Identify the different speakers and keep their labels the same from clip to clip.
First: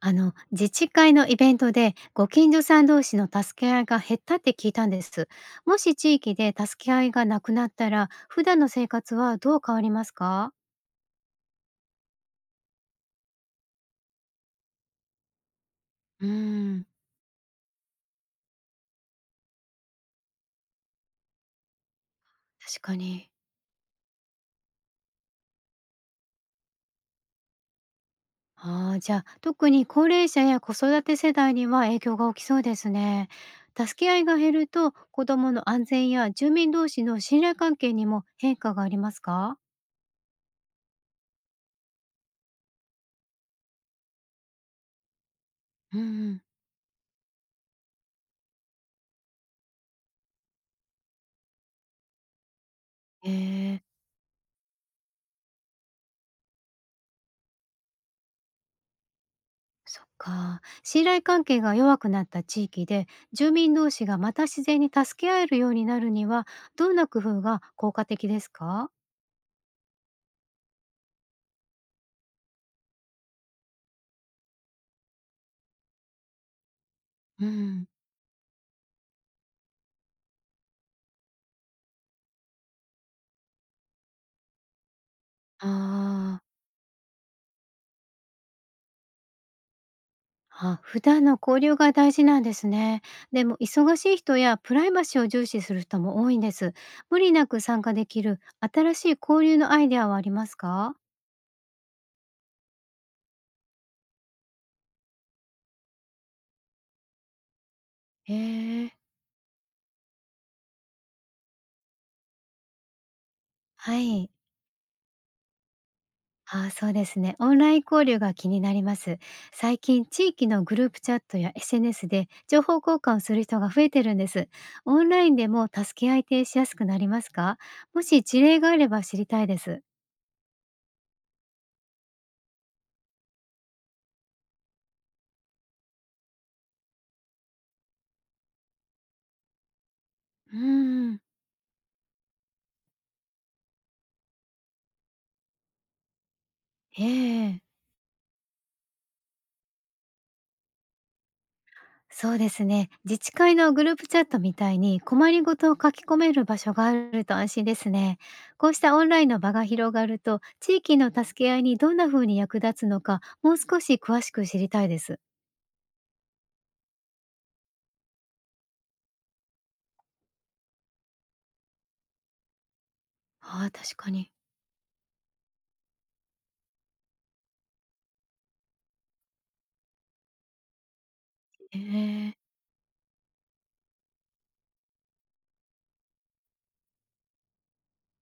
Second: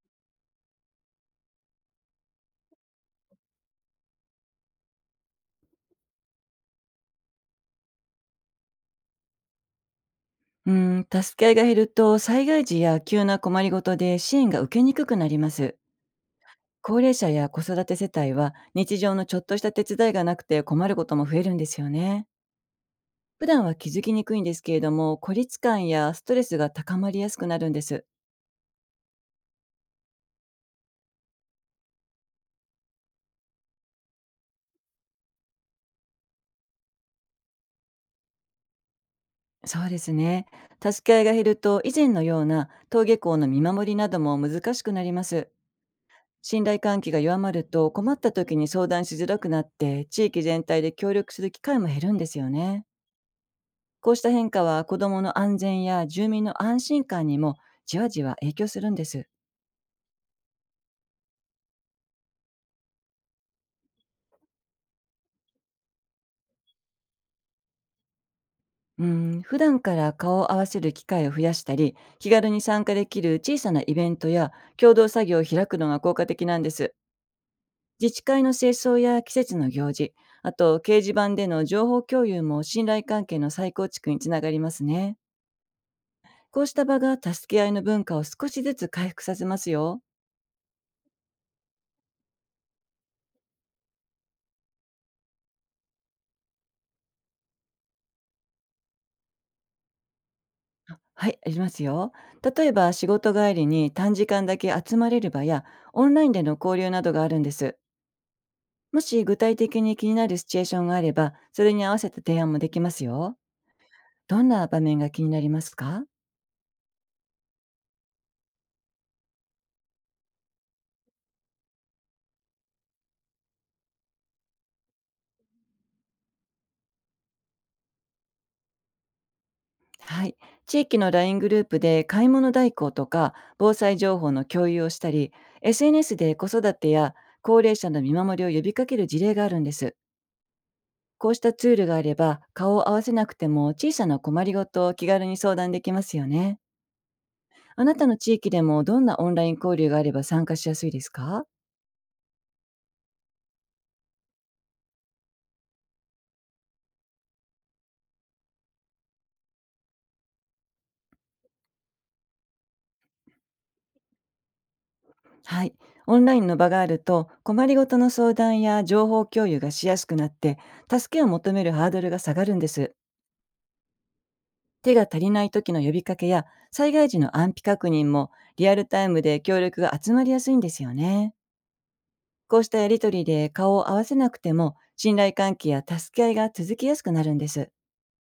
Speaker 1: 自治会のイベントでご近所さん同士の助け合いが減ったって聞いたんです。もし地域で助け合いがなくなったら、普段の生活はどう変わりますか？
Speaker 2: うん、助け合いが減ると災害時や急な困りごとで支援が受けにくくなります。
Speaker 1: うーん、
Speaker 2: 高齢者や子育て世帯は日常のちょっとした手伝いがなくて困ることも増えるんですよね。
Speaker 1: 確かに。
Speaker 2: 普段は気づきにくいんですけれども、孤立感やストレスが高まりやすくなるんです。
Speaker 1: ああ、じゃあ、特に高齢者や子育て世代には影響が起きそうですね。助け合いが減ると、子どもの安全や住民同士の信頼関係にも変化がありますか？
Speaker 2: そうですね。助け合いが減ると以前のような登下校の見守りなども難しくなります。
Speaker 1: うん。
Speaker 2: 信頼関係が弱まると困った時に相談しづらくなって、地域全体で協力する機会も減るんですよね。
Speaker 1: えん、へえ。
Speaker 2: こうした変化は子どもの安全や住民の安心感にも、じわじわ影響するんです。
Speaker 1: そっか。信頼関係が弱くなった地域で、住民同士がまた自然に助け合えるようになるには、どんな工夫が効果的ですか？
Speaker 2: うん、普段から顔を合わせる機会を増やしたり、気軽に参加できる小さなイベントや共同作業を開くのが効果的なんです。
Speaker 1: うん。
Speaker 2: 自治会の清掃や季節の行事、あと掲示板での情報共有も信頼関係の再構築につながりますね。
Speaker 1: あー。
Speaker 2: こうした場が助け合いの文化を少しずつ回復させますよ。
Speaker 1: あ、普段の交流が大事なんですね。でも、忙しい人やプライバシーを重視する人も多いんです。無理なく参加できる新しい交流のアイデアはありますか？
Speaker 2: はい、ありますよ。例えば仕事帰りに短時間だけ集まれる場や、オンラインでの交流などがあるんです。
Speaker 1: へえ。
Speaker 2: もし具体的に気になるシチュエーションがあれば、それに合わせた提案もできますよ。
Speaker 1: はい。
Speaker 2: どんな場面が気になりますか？
Speaker 1: ああ、そうですね。オンライン交流が気になります。最近、地域のグループチャットや SNS で情報交換をする人が増えてるんです。オンラインでも助け合いってしやすくなりますか？もし事例があれば知りたいです。
Speaker 2: はい。地域のライングループで買い物代行とか、防災情報の共有をしたり、SNS で子育てや高齢者の見守りを呼びかける事例があるんです。
Speaker 1: うーん、
Speaker 2: こうしたツールがあれば、顔を合わせなくても小さな困りごとを気軽に相談できますよね。
Speaker 1: ええ。
Speaker 2: あなたの地域でも、どんなオンライン交流があれば参加しやすいですか？
Speaker 1: そうですね。自治会のグループチャットみたいに困りごとを書き込める場所があると安心ですね。こうしたオンラインの場が広がると、地域の助け合いにどんな風に役立つのか、もう少し詳しく知りたいです。
Speaker 2: はい。オンラインの場があると困りごとの相談や情報共有がしやすくなって、助けを求めるハードルが下がるんです。
Speaker 1: ああ、確かに。
Speaker 2: 手が足りない時の呼びかけや災害時の安否確認も、リアルタイムで協力が集まりやすいんですよね。
Speaker 1: ええ、
Speaker 2: こうしたやりとりで顔を合わせなくても、信頼関係や助け合いが続きやすくなるんです。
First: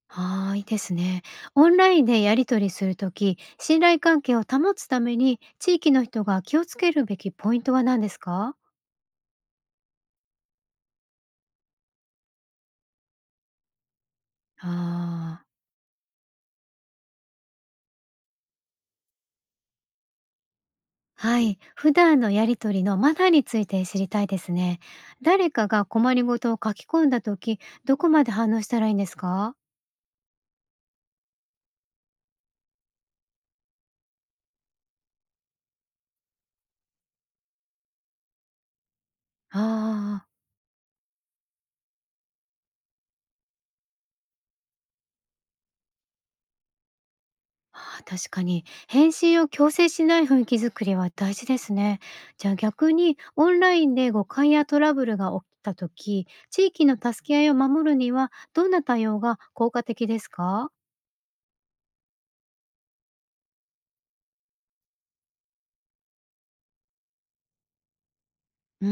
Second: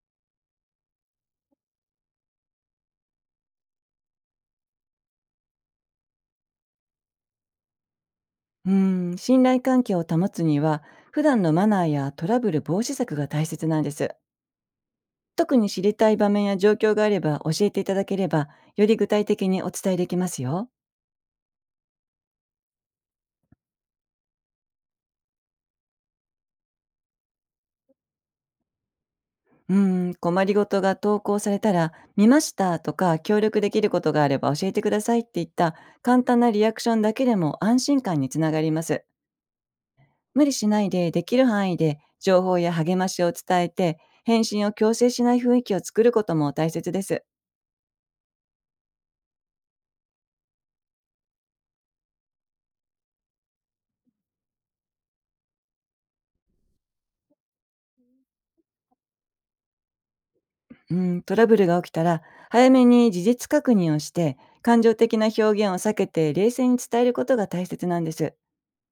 Speaker 1: ああ、いいですね。オンラインでやり取りするとき、信頼関係を保つために、地域の人が気をつけるべきポイントは何ですか？
Speaker 2: うーん、信頼関係を保つには、普段のマナーやトラブル防止策が大切なんです。
Speaker 1: ああ、
Speaker 2: 特に知りたい場面や状況があれば教えていただければ、より具体的にお伝えできますよ。
Speaker 1: はい。普段のやり取りのマナーについて知りたいですね。誰かが困りごとを書き込んだとき、どこまで反応したらいいんですか？
Speaker 2: うーん、困りごとが投稿されたら、見ましたとか、協力できることがあれば教えてくださいっていった簡単なリアクションだけでも、安心感につながります。
Speaker 1: ああー。
Speaker 2: 無理しないで、できる範囲で情報や励ましを伝えて、返信を強制しない雰囲気を作ることも大切です。
Speaker 1: ああ、確かに返信を強制しない雰囲気づくりは大事ですね。じゃあ逆にオンラインで誤解やトラブルが起きた時、地域の助け合いを守るにはどんな対応が効果的ですか？
Speaker 2: うん、トラブルが起きたら、早めに事実確認をして、感情的な表現を避けて冷静に伝えることが大切なんです。
Speaker 1: うー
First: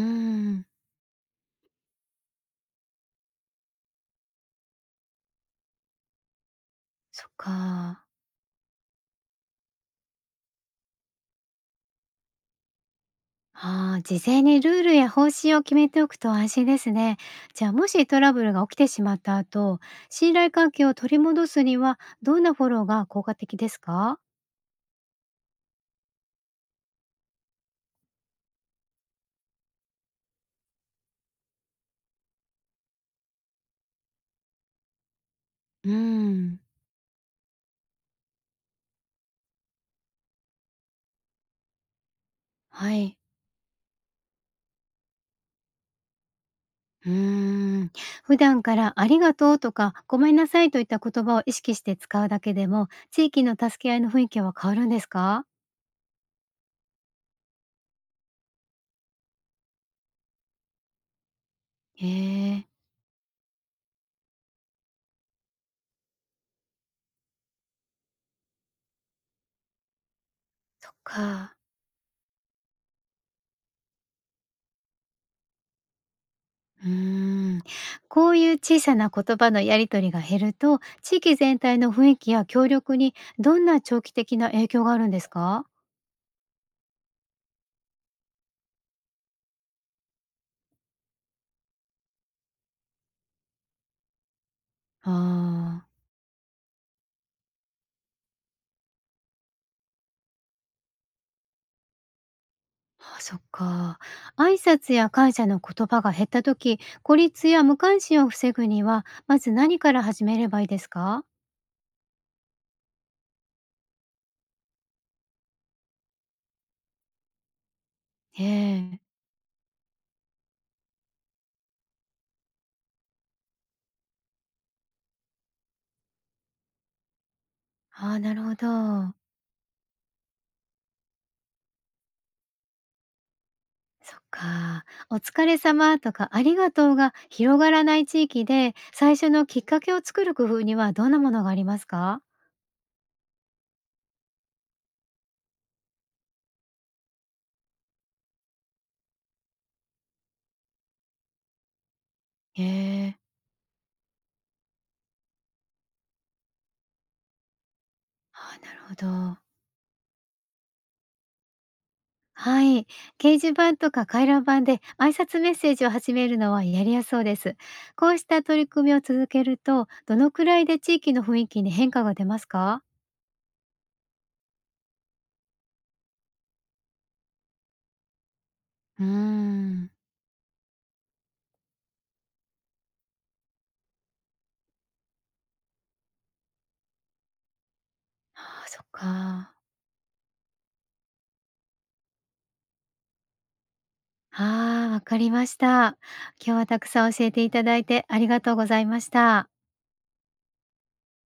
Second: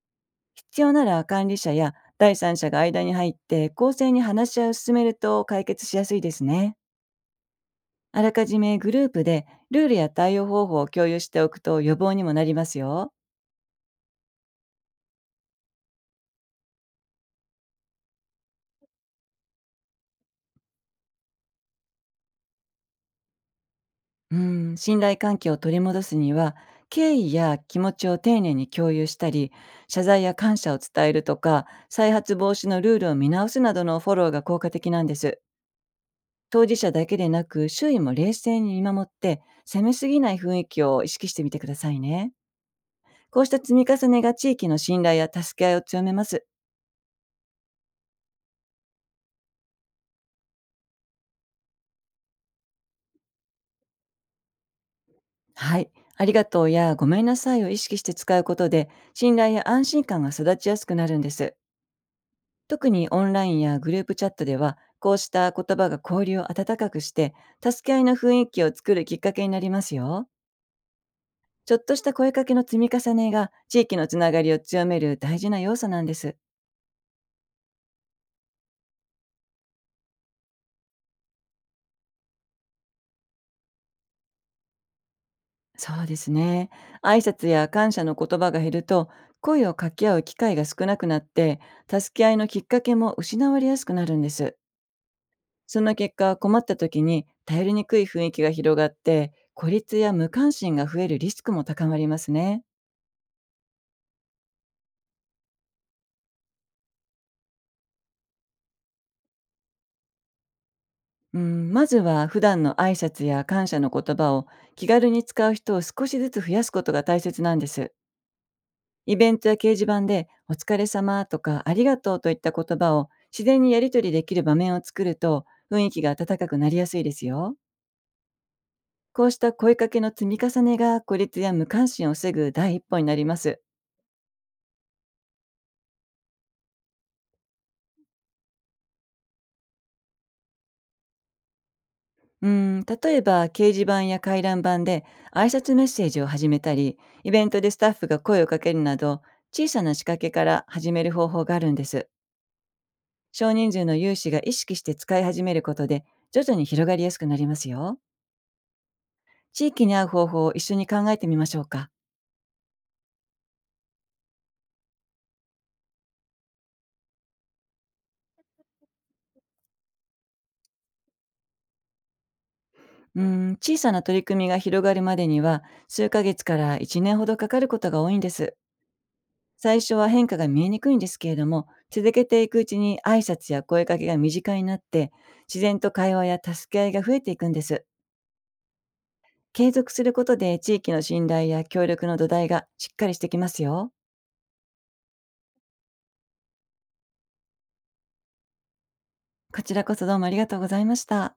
Speaker 1: ん、
Speaker 2: 必要なら管理者や第三者が間に入って、公正に話し合いを進めると解決しやすいですね。
Speaker 1: そっか。
Speaker 2: あらかじめグループでルールや対応方法を共有しておくと、予防にもなりますよ。
Speaker 1: ああ、事前にルールや方針を決めておくと安心ですね。じゃあもしトラブルが起きてしまった後、信頼関係を取り戻すにはどんなフォローが効果的ですか？
Speaker 2: うん、信頼関係を取り戻すには、経緯や気持ちを丁寧に共有したり、謝罪や感謝を伝えるとか、再発防止のルールを見直すなどのフォローが効果的なんです。
Speaker 1: うーん。
Speaker 2: 当事者だけでなく、周囲も冷静に見守って、責めすぎない雰囲気を意識してみてくださいね。
Speaker 1: はい。
Speaker 2: こうした積み重ねが地域の信頼や助け合いを強めます。
Speaker 1: うーん。普段からありがとうとかごめんなさいといった言葉を意識して使うだけでも、地域の助け合いの雰囲気は変わるんですか？
Speaker 2: はい。ありがとうやごめんなさいを意識して使うことで、信頼や安心感が育ちやすくなるんです。
Speaker 1: へえ、
Speaker 2: 特にオンラインやグループチャットでは、こうした言葉が交流を温かくして、助け合いの雰囲気を作るきっかけになりますよ。
Speaker 1: そっか。
Speaker 2: ちょっとした声かけの積み重ねが、地域のつながりを強める大事な要素なんです。
Speaker 1: うーん。こういう小さな言葉のやり取りが減ると、地域全体の雰囲気や協力にどんな長期的な影響があるんですか？
Speaker 2: そうですね。挨拶や感謝の言葉が減ると、声を掛け合う機会が少なくなって、助け合いのきっかけも失われやすくなるんです。そ
Speaker 1: ああ、
Speaker 2: の結果、困った時に頼りにくい雰囲気が広がって、孤立や無関心が増えるリスクも高まりますね。
Speaker 1: あ、そっか。挨拶や感謝の言葉が減った時、孤立や無関心を防ぐには、まず何から始めればいいですか？
Speaker 2: うん、まずは普段の挨拶や感謝の言葉を気軽に使う人を少しずつ増やすことが大切なんです。
Speaker 1: へえ。
Speaker 2: イベントや掲示板でお疲れ様とかありがとうといった言葉を自然にやり取りできる場面を作ると、雰囲気が温かくなりやすいですよ。
Speaker 1: ああ、なるほど。
Speaker 2: こうした声かけの積み重ねが、孤立や無関心を防ぐ第一歩になります。
Speaker 1: そっか。お疲れ様とかありがとうが広がらない地域で、最初のきっかけを作る工夫にはどんなものがありますか？
Speaker 2: うん、例えば掲示板や回覧板で挨拶メッセージを始めたり、イベントでスタッフが声をかけるなど、小さな仕掛けから始める方法があるんです。
Speaker 1: へえ。
Speaker 2: 少人数の有志が意識して使い始めることで、徐々に広がりやすくなりますよ。
Speaker 1: ああ、なるほど。
Speaker 2: 地域に合う方法を一緒に考えてみましょうか。
Speaker 1: はい。掲示板とか回覧板で挨拶メッセージを始めるのはやりやすそうです。こうした取り組みを続けると、どのくらいで地域の雰囲気に変化が出ますか？
Speaker 2: うん、小さな取り組みが広がるまでには、数ヶ月から1年ほどかかることが多いんです。
Speaker 1: うー
Speaker 2: 最
Speaker 1: ん。
Speaker 2: 初は変化が見えにくいんですけれども、続けていくうちに挨拶や声かけが身近になって、自然と会話や助け合いが増えていくんです。
Speaker 1: ああ、そっか。
Speaker 2: 継続することで地域の信頼や協力の土台がしっかりしてきますよ。
Speaker 1: ああ、わかりました。今日はたくさん教えていただいてありがとうございました。
Speaker 2: こちらこそ、どうもありがとうございました。